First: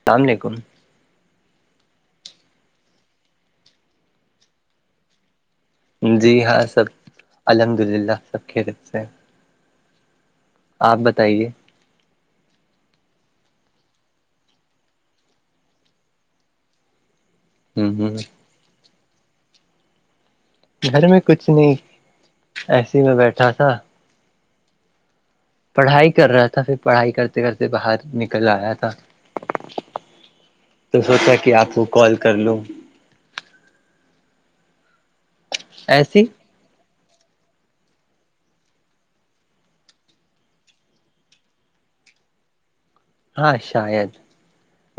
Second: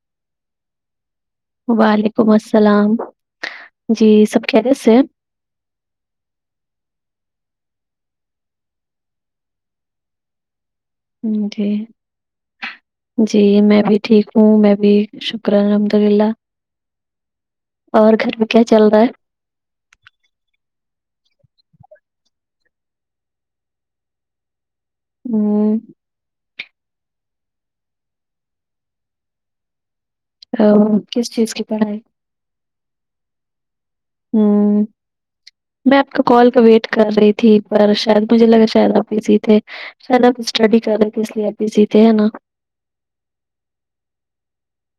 السلام علیکم وعلیکم السلام جی سب کہ رہے تھ جی ہاں سب الحمد للہ سب کھی ر سے ہیں آپ ہاں بتائیے جی جی میں بھی ٹھیک ہوں میں بھی شکرہ الحمد اللہ ہ اور گھر میں کیا چل رہا ہے گھر میں کچھ نہیں ایسے ہی میں بیٹھا تھا ہوں پڑھائی کر رہا تھا پھر پڑھائی کرتے کرتے باہر نکل آیا تھا ا تو کس سوچا چیز کہ کی آپ کو پڑھائی کال کر لوں ہوں میں آپ کا ایسی کال کا ویٹ کر رہی تھی پر شاید مجھے لگا شاید آپ ہیی تھے سل اب اسٹڈی کر رہے تھ اس لیے اب بھی سیتے ہیں نا ہاں شاید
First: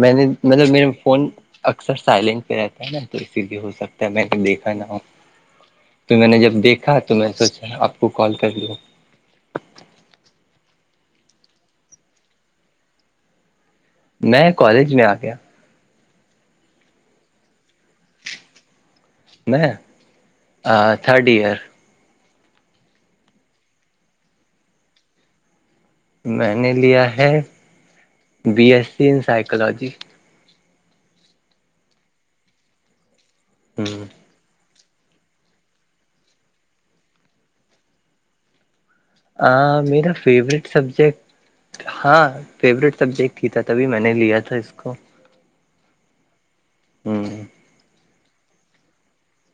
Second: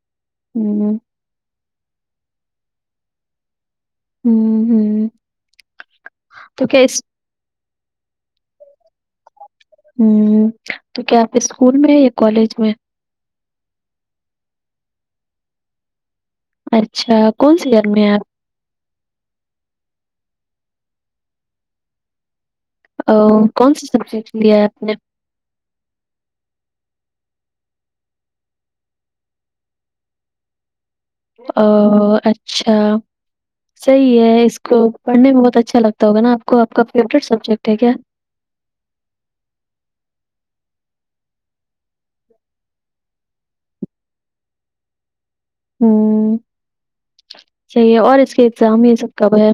میں نے مطلب میرے ہوں فون اکثر سائلنٹ پہ رہتا ہے نا تو اسی لیے ہو سکتا میں ہوں دیکھا نہ ہ ہوں تو میں نے جب کیا دیکھا اس تو میں سوچا آپ کو کال کر لوں ہوں تو کیا آپ اسکول میں یا کالج میں میں کالج میں آ گیا اچھا کون سی گر میں ہیں آپ میں تھرڈ ایئر او کون سا سبجیکٹ لیا ہے آپ نے میں نے لیا ہے B S C in psychology او اچھا صحیح ہے اس کو پڑھنے میں بہت اچھا لگتا ہوگا نا آپ کو آ کا فیوریٹ سبجیکٹ ہے کیا ہاں میرا فیورورٹ سبجیکٹ ہاں فیوریٹ سبجیکٹ ہی تھا تبھی میں نے لیا تھا اس کو ہوں ہوں صحیح اور اس کے ایگزام یہ سب کب ہے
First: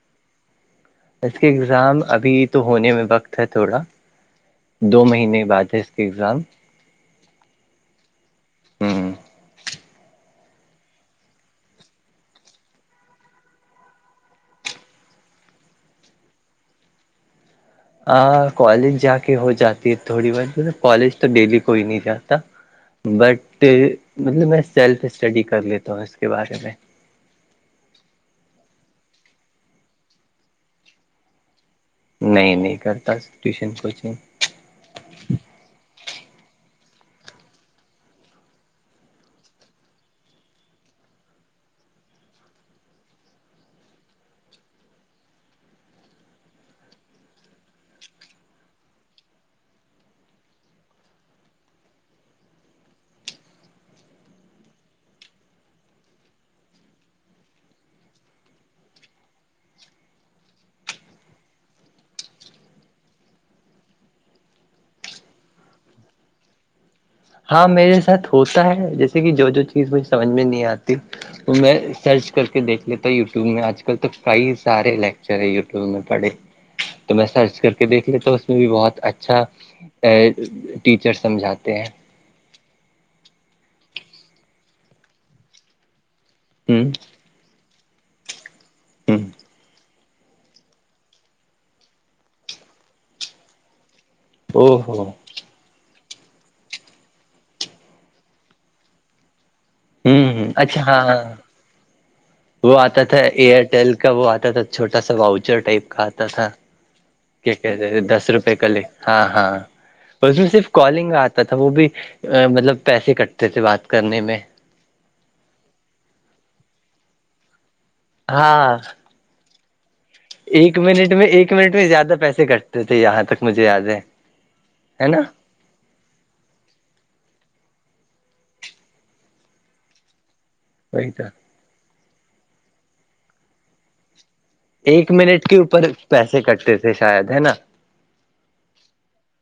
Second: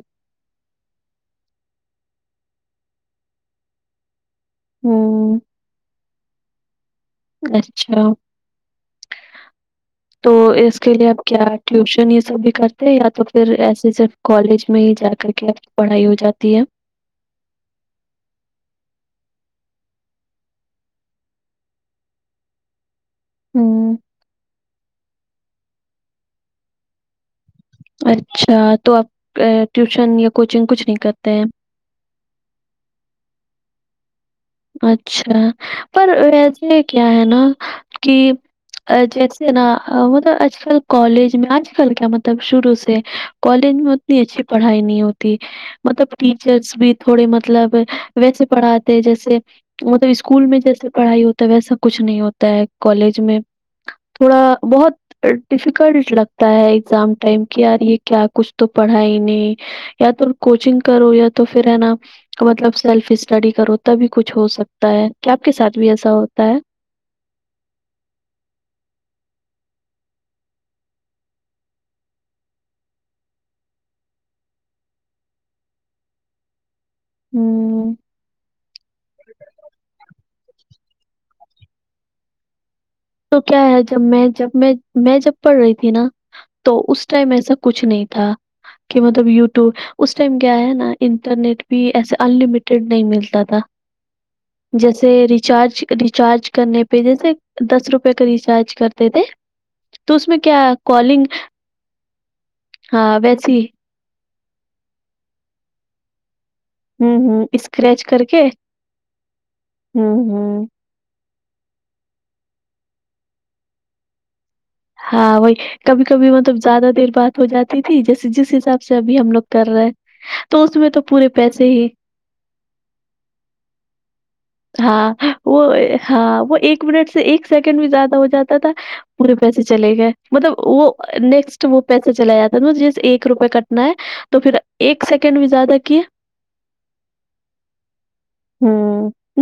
اس کے ایگزام ابھی تو ہونے میں وقت ہے تھوڑا دو ہوں مہینے بعد ہے اگزام اچھا [inaudible] تو اس کے لیے اب کیا ٹیوشن یہ سب بھی کرتے ہیں یا تو پھر ایسے سے کالج میں ہی جا کر کے آپ کی پڑھائی ہو جاتی ہے آ کالج جا کے ہو جاتی ہے تھوڑی بار کالج تو ڈیلی کوئی نہیں جاتا بٹ ہوں مطلب میں سیلف اسٹڈی کر لیتا ہوں اس کے بارے میں اچھا تو آپ ٹیوشن یا کوچنگ کچھ نہیں کرتے ہیں نہیں نہیں کرتا ٹیوشن کوچنگ اچھا پر ویسے کیا ہے نا کہ جیسے نا مطلب آج کل کالج میں آج کل کیا مطلب شروع سے کالج میں اتنی اچھی پڑھائی نہیں ہوتی مطلب ٹیچرس بھی تھوڑے مطلب ویسے پڑھاتے جیسے مطلب اسکول میں جیسے پڑھائی ہوتا ہے ویسا کچھ نہیں ہوتا ہے کالج میں تھوڑا بہت ڈیفیکلٹ لگتا ہے ایگزام ٹائم کی آ رہی ہے کیا کچھ تو پڑھا ہی نہیں یا تو کوچنگ کرو یا تو پھر ہے نا مطلب سیلف اسٹڈی کرو تبھی کچھ ہو سکتا ہے کیا آپ کے ساتھ بھی ایسا ہوتا ہے ہاں میرے ساتھ ہوتا ہے جیسے کہ جو جو چیز مجھے سمجھ میں نہیں آتی وہ میں سرچ کر کے دیکھ لیتا ہوں یوٹیوب میں آج کل تو کئی سارے لیکچر ہیں یوٹیوب میں پڑھے تو میں سرچ کر کے ہوں دیکھ لیتا ہوں اس میں بھی بہت اچھا ا ٹیچر سمجھاتے ہیں تو کیا ہے جب میں جب میں میں جب پڑھ رہی تھی نا تو ہوں اس ٹائم ایسا کچھ نہیں تھا کہ ہ مطلب یوٹیوب اس ٹائم کیا ہے نا انٹرنیٹ بھی ایسے انلمیٹیڈ نہیں ملتا تھا او ہو جیسے ریچارج ریچارج کرنے پہ جیسے دس روپ رپ کا ریسارج کرتے تھے تو ہوں اس میں ہ کیا اچھا ہاں کالنگ وہ آتا تھا ہاں ویسی ایئرٹیل کا وہ آتا تھا چھوٹا سا واؤچر ٹائپ کا آتا تھا ہوں ہوں کیا کہتے اسکریچ تھ کر دس کے روپئے کا لے ہاں ہاں ہوں اس میں ہوں صرف کالنگ آتا تھا وہ بھی مطلب پیسے کٹتے تھے بات کرنے میں ہاں وہی کبھی کبھی مطلب زیادہ دیر بات ہو جاتی تھی جیس جس ہاں حساب سے ابھی ہم لوگ اترے ایک منٹ میں ایک منٹ میں زیادہ پیسے کٹتے تھے یہاں تک مجھے یاد ہے ہے ہاں نا وہ ہاں وہ ایک منٹ سے ایک سیکنڈ بھی زیادہ ہو جاتا تھا پورے پیسے چلے گئے مطلب وہ وہی تو نیکسٹ وہ پیسہ چلا جاتا ہے نا جیس ایک روپئے کٹنا ہے تو پھر ایک سیکنڈ منٹ بھی کے زیادہ اوپر کیے پیسے کٹتے تھے شاید ہے نا ہ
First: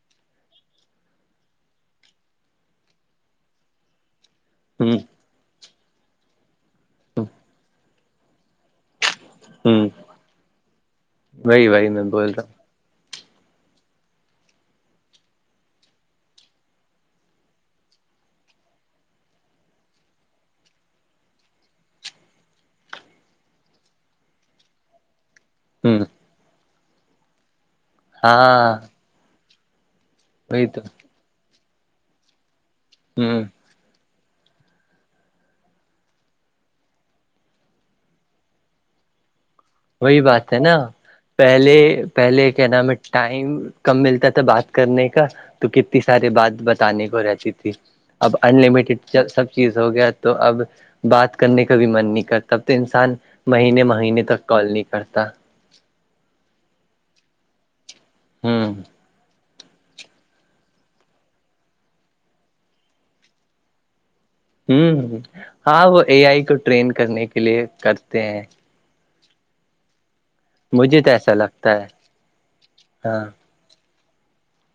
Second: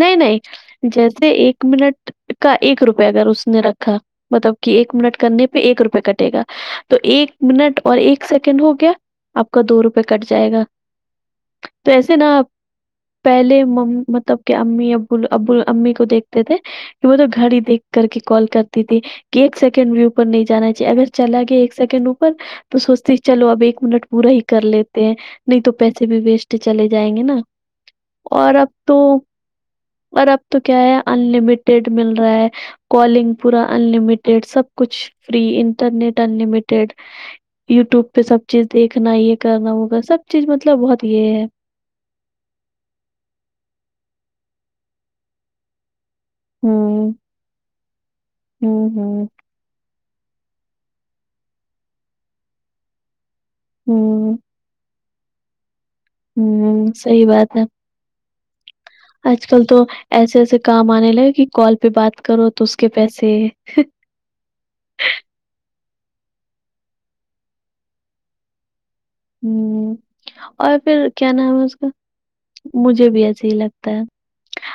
نہیں نہیں جیسے ایک منٹ کا ایک روپئے اگر اس نے رکھ مطلب کہ ہ ایک منٹ کرنے پہ ایک روپئے ک ے گا تو ایک منٹ اور ایک سیکنڈ ہو گیا آپ کا ہ دو روپئے کٹ جائے گا وہی وہی تو میں ایسے بول نا رہا آپ پہلے م مطلب کہ امی اب ابول امی کو دیکھتے تھے کہ وہ تو گاڑی دیکھ کر کے کال کرتی تھی کہ ایک سیکنڈ ویو پر نہیں جانا چاہیے اگر چلا گیا ایک سیکنڈ اوپر تو سوچتے چلو اب ایک منٹ پورا ہی کر لیتے ہیں نہیں تو ہوں ہ پیسے بھی ویسٹ چلے جائیں گے نا اور اب ہاں تو اور اب تو کیا ہے ان لمیٹیڈ مل رہا ہے ہ کالنگ پورا انلمیٹیڈ سب کچھ فری انٹرنیٹ انلمیٹیڈ یوٹیوب پہ سب چیز دیکھنا یہ کرنا وہ وہی بات ہے نا پہلے پہلے کیا نام ہے ٹائم کم ملتا تھا بات کرنے کا تو کتنی ساری بات بتانے ہوں کو رہتی تھی اب ہوں انلمٹیڈ ہوں سب چیز ہو گیا تو اب بات کرنے کا بھی من نہیں کرتا اب تو انسان مہینے مہینے ہوں تک کال نہیں کرتا ہوں سحی بات ہے ہوں آج کل تو ایسے ایسے کام آنے لگے کہ کال پہ بات کرو تو اس کے پیسے ہ ہاں وہ اے آئی کو ٹرین کرنے کے لیے کرتے ہیں ہ اور مجھے پھر تو کیا ایسا نام ہے اس لگتا کا مجھے بھی ہاں ایحح لگتا ہے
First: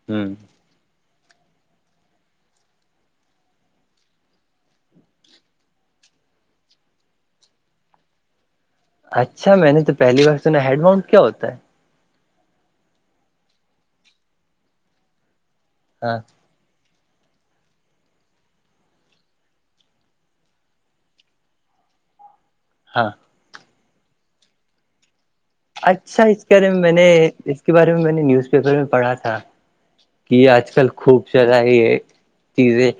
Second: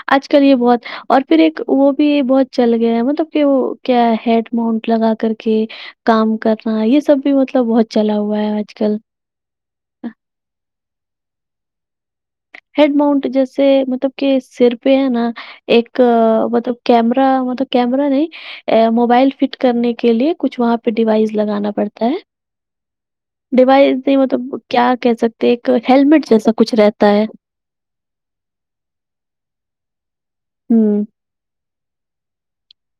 ہ آج کل یہ بہت اور پھر ایک وہ بھی بہت چل گیا ہے مطلب کہ وہ کیا ہیڈ مانٹ لگا کر کے کام کرنا یہ سب بھی مطلب بہت چلا ہوا ہے آج کل اچھا میں نے تو پہلی بار سنا ہیڈ ماؤنٹ کیا ہوتا ہے ہیڈ ماؤنٹ جیسے مطلب کہ سر پہ ہے نا ایک ہاں مطلب کیمرا مطلب کیمرا نہیں ا موبائل فٹ کرنے کے لیے کچھ وہاں پہ ڈیوائس لگانا پڑتا ہے ہاں ڈیوائس نہیں مطلب کیا کہ سکتے ہیں ایک اچھا ہیللمٹ اس جیسا بارے کچھ میں میں رہتا نے ہے اس کے بارے میں میں نے نیوز پیپر میں پڑھا تھا یہ آج کل ہوں خوب چرائی ہے چیزیں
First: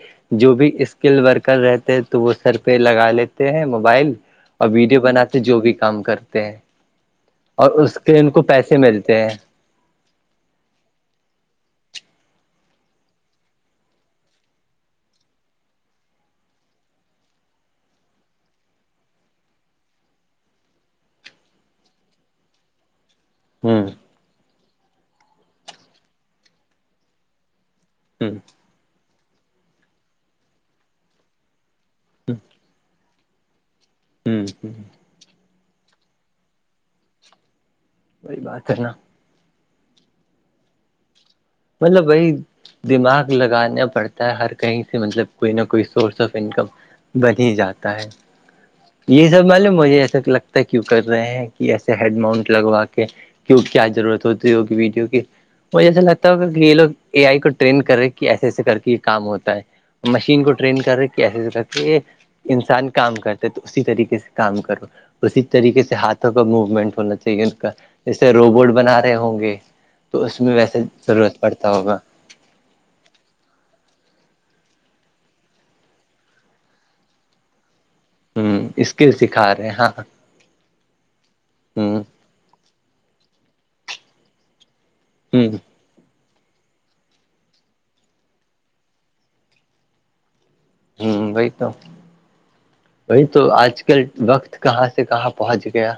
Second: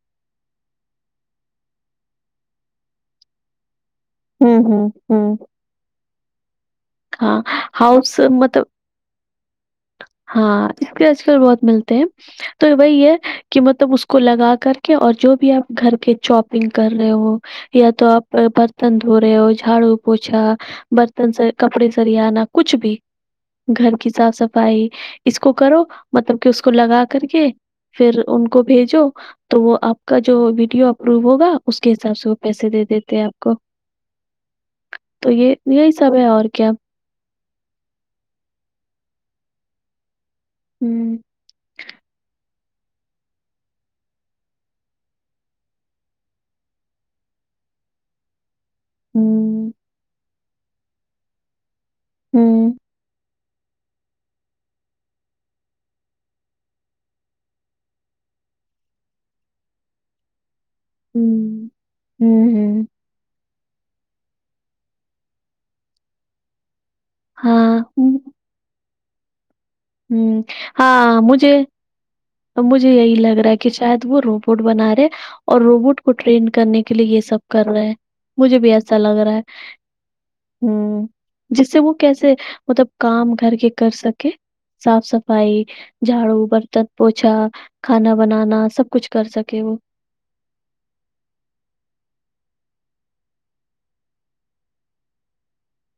جو بھی اسکل ورکر رہتے ہیں تو وہ سر پہ لگا لیتے ہیں موبائل ہوں اور ہوں ویڈیو ہوں بناتے جو بھی کام کرتے ہیں ہاں اور اس کے ہؤس ان کو ملب پیسے ملتے ہیں ہاں اس آج کل بہت ملتے ہیں تو وہی ہے کہ مطلب اس کو لگا کر کے اور جو بھی آپ گھر کے شاپنگ کر رہے ہو یا تو آپ برتن دھو رہے ہو جھاڑو پوچھا برتن سے کپڑے سریاانہ کچھ بھی ہ گھر کی صاف صف بھائی اس کو کرو مطلب کہ اس کو لگا کر کے پھر ہ ان کو بھیجو تو وہ آپ کا جو ویڈیو اپرو ہوگا اس کے حساب سے وہ پیسے دے دیتے ہیں آپ کو ہوں ہوں تو یہ یہی سب ہے اور کیا وہی بات کرنا ہوں مطلب بائی دماغ لگانا پڑتا ہے ہر کہیں سے مطلب کوئی نہ کوئی سورس آف انکم بنی جاتا ہے یہ سب ہوں، ملب مجھے ایسا لگتا ہے کیوں کر رہے ہیں کہ ایسے ہیڈ ماؤنٹ ہوں لگوا کے کی کیا ضرورت ہوتی ہے ہوگی ویڈیو کی وہ جیسا لگ ہوگا کہ یہ لو اے آئی کو ٹرین کر رہے کہ ایسے ایسے کر کے یہ کام ہوتا ہے مشین کو ٹرین کر ہوں، رہےسے ہوں، ہوں۔ انسان کام کر تو اسی طریقے سے کام کرو اسی طریقے سے ہاتھوں کا موومنٹ ہونا چاہیے ہاں، ہوں۔ اس کا روبوٹ بنا رہے ہوں گے تو اس میں ویسے ہاں ہاں ضرورت مجھے پڑتا ہوگا ا مجھے یہی لگ رہا ہے کہ شاید وہ روبوٹ بنا رہے اور روبوٹ کو ٹرین کرنے کے لیے یہ سب کر رہے ہیں مجھے ہوں بھی ایسا اسکل لگ رہا ہے سکھا رہے ہیں ہاں ہ جس سے وہ ہوں کیسے مطلب کام گھر کے کر سکے صاف ہوں صفائی جھاڑو برتن پوچھا کھانا بنانا سب کچھ کر سکے وہ وہی تو وہی تو آج کل وقت کہاں سے کہاں پہنچ گیا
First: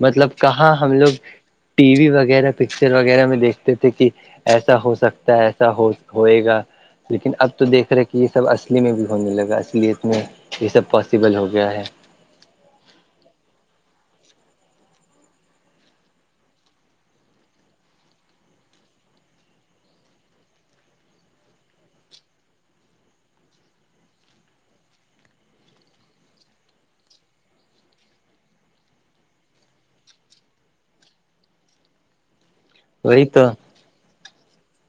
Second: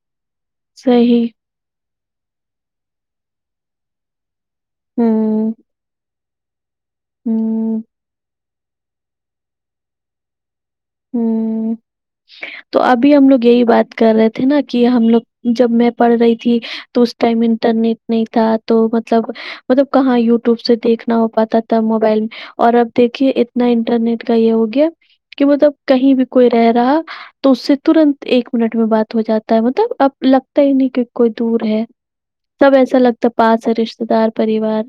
مطلب کہاں ہم لوگ صحیح ٹی وی وغیرہ پکچر وغیرہ میں دیکھتے تھے کہ ایسا ہو سکتا ہے ہوں ایسا ہو ہوئے گا لیکن اب تو ہوں دیکھ رہے کہ یہ سب پچلی میں بھی ہونے لگا اس لیے اس میں یہ سب پاسیبل ہو ہوں گیا ہے تو ابھی ہم لوگ یہی بات کر رہے تھے نا کہ ہم لوگ جب میں پڑھ رہی تھی تو اس ٹائم انٹرنیٹ نہیں تھا تو مطلب مطلب کہاں یوٹیوب سے دیکھنا ہو پاتا تھا موبائل اور اب دیکھیے اتنا انٹرنیٹ کا یہ ہو گیا کہ مطلب کہیں بھی کوئی رہ رہا تو اس سے تورنت ایک منٹ میں بات ہو جاتا ہے مطلب اب لگتا ہی نہیں کہ کوئی دور ہے سب ایسا لگتا وہی ہے تو پاس ہے رشتےدار پریوار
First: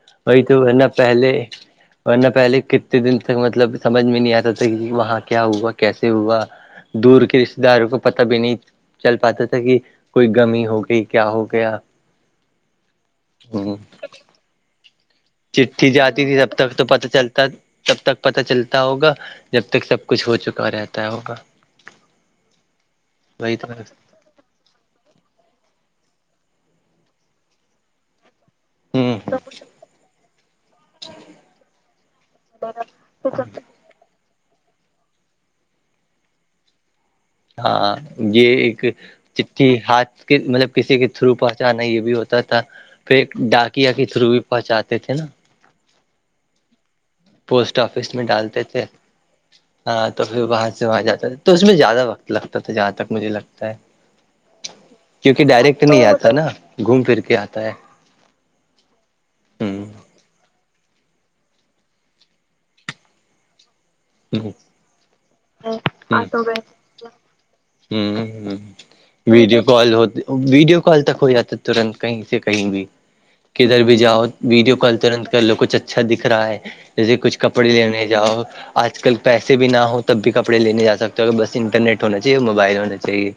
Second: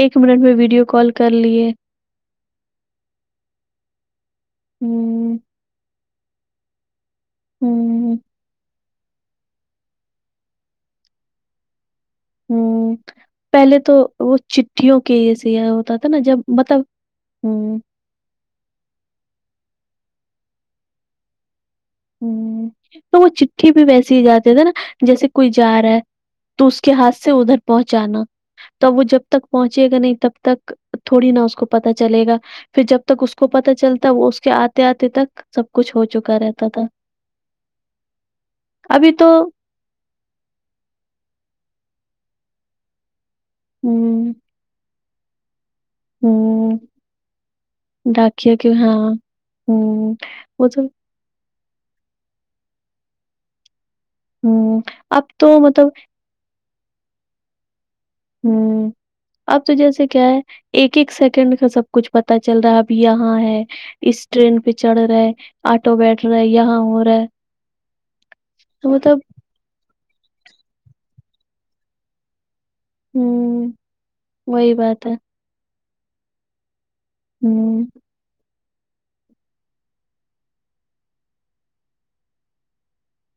ایک منٹ وہی میں تو ورنہ ویڈیو کال کر پہلے لیے ورنہ پہلے کتنے دن تک مطلب سمجھ میں نہیں آتا تھا کہ وہاں ہوں کیا ہوا کیسے ہوا دور کے رشتے داروں کو ہوں پتا بھی نہیں چل پاتا تھا کہ کوئی گمی ہو گئی کیا ہو گیا ہوں ہ پہلے تو وہ چٹٹیھیوں کے جیسے یہ چٹھی ہوتا تھا نا جاتی جب مطلب ہوں پتا چلتا ہوگا جب تک سب کچھ ہو چکا رہتا ہوگا ہو تو وہ چٹھی بھی ویسیے ہی جاتے تھے نا جیسے کوئی جا رہا ہے تو اس کے ہاتھ سے ادھر پہنچانا تب وہ ہوں جب ہ تک پہنچے گا نہیں تب تک تھوڑی نا اس کو پتہ چلے گا پھر جب تک اس کو پتا چلتا وہ اس کے آتے آتے تک سب کچھ ہو چکا رہتا تھا ہاں یہ ایک ابھی تو چ ٹھی ہاتھ کے مطلب کسی کے تھرو پہنچانا یہ بھی ہوتا تھا پھر ڈاکیا کے تھرو ہوں بھی پہنچاتے تھے نا ہوں پوسٹ آفس میں ڈاکیا ڈالتے کی تھے ہاں ہاں ہوں تو پھر وہ وہاں تو سے وہاں جاتا تھا تو اس میں زیادہ وقت لگتا تھا جہاں تک مجھے لگتا ہے ہوں اب کیونکہ تو ڈائریکٹ مطلب نہیں آتا تھا نا گھوم پھر کے آتا ہے ہوں اب تو ہ جیسے کیا ہے ایک ایک سیکنڈ کا سب کچھ پتا چل رہا اب یہاں ہے اس ٹرین پہ چڑھ رہے آٹو بیٹھ رہے ہے یہاں ہو رہا ہے ہو ہو ہو تو مطلب ویڈیو کال ہوتے ویڈیو کال تک ہو جاتا ہے تورنت کہیں سے کہیں بھی ہوں کدھر بھی جاؤ وہی ویڈیو کال بات ہے تورنت کر لو کچھ اچھا دکھ رہا ہے جیسے کچھ کپڑے ہوں لینے جاؤ آج کل پیسے بھی نہ ہو تب بھی کپڑے لینے جا سکتے ہو اور بس انٹرنیٹ ہونا چاہیے موبائل ہونا چاہیے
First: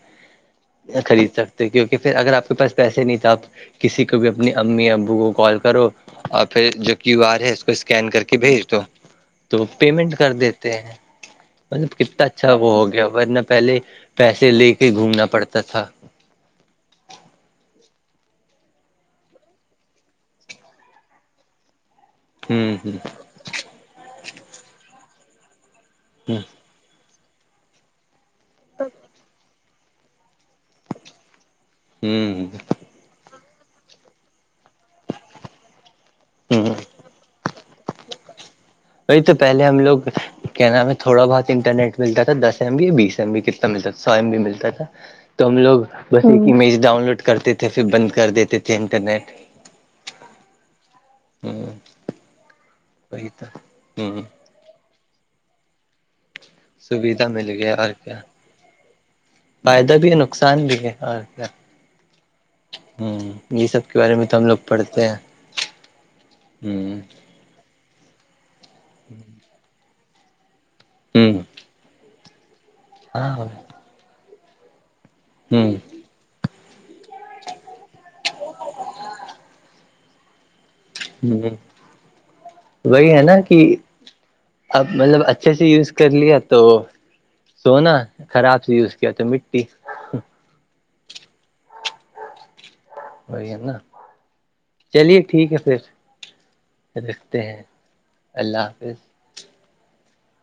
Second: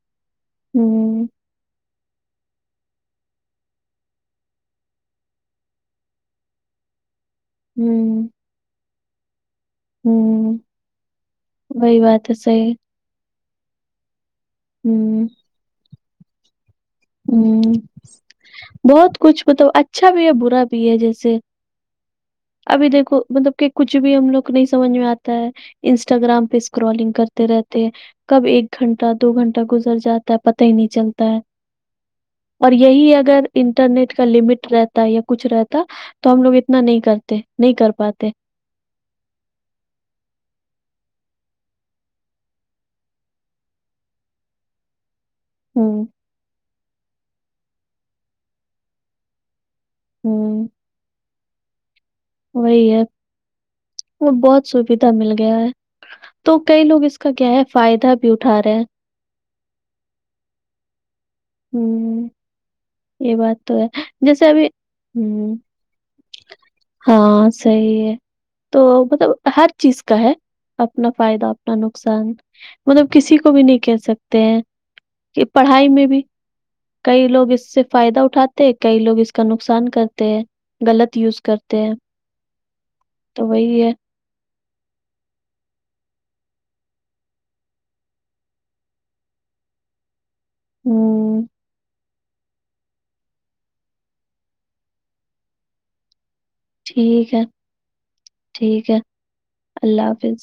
ہوں خرید سکتے کیونکہ پھر اگر آپ کے پاس پیسے نہیں تو آپ کسی کو بھی اپنی امی ابو کو کال کرو اور پھر جو کیو آر ہے اسکین کر ہوں کے بھیج دو تو پیمنٹ کر ہوں دیتے ہیں مطلب وہی کتنا بات ہے اچھا وہ صحیح ہو گیا اتنا پہلے پیسے لے کے گھومنا ہوں پڑتا تھا ہوں بہت کچھ مطلب اچھا بھی ہے برا بھی ہے جیسے ہوں ابھی دیکھو مطلب کہ کچھ بھی ہم لوگ کو نہیں سمجھ میں آتا ہے ہ ہ انسٹاگرام پہ کرالنگ کرتے رہتے کب ایک گھنٹہ دو گھنٹہ گزر جاتا ہے پت ہی نہیں چلتا ہے ہوں اور یہی اگر انٹرنیٹ کا لمٹ رہتا ہے یا کچھ رہتا تو ہم لوگ ہ اتنا نہیں کرتے نہیں کر پاتے وہی تو پہلے ہم لوگ کیا نام ہے تھوڑا بہت انٹرنیٹ ملتا تھا دس ایم بی یا بیس ایم بی کتنا ملتا تھا سو ایم بی ملتا تھا [inaudible] تو ہم لوگ ہوں بس ایک امیج ڈاؤن لوڈ کرتے تھے پھر بند کر دیتے تھے انٹرنیٹ ہوں ہوں وہی ہے ہ وہ بہت سبھی دھا مل گیا ہے تو کئی لوگ اس سویدھا کا مل کیا ہے گیا اور فائدہ کیا بھی اٹھا رہے ہیں فائدہ بھی ہے نقصان بھی ہے اور کیا ہوں ہوں یہ بات تو سب ہے کے بارے میں تو ہم جیسے لوگ ابھی پڑھتے ہیں ہ ہوں ہاں صحیح ہے تو مطلب ہر چیز کا ہے اپنا ہوں فائدہ نا نقصان مطلب ہاں کسی ہوں کو بھی نہیں کہ سکتے ہیں کہ پڑھائی میں بھی کئی لوگ اس سے فائدہ اٹھاتے ہیں کئی لوگ اس کا نقصان کرتے ہیں غلط یوز ہوں کرتے ہیں وہی ہے نا تو کہ وہی ہے اب مطلب اچھے سے یوز کر لیا تو سونا خراب سےی یوز کیا تو مٹی ہوں وہی ہے نا چلیے ٹھیک ہے پھر ٹھیک رکھتے ہے ہیں اللہ ٹھیک ہے حافظ اللہ حافظ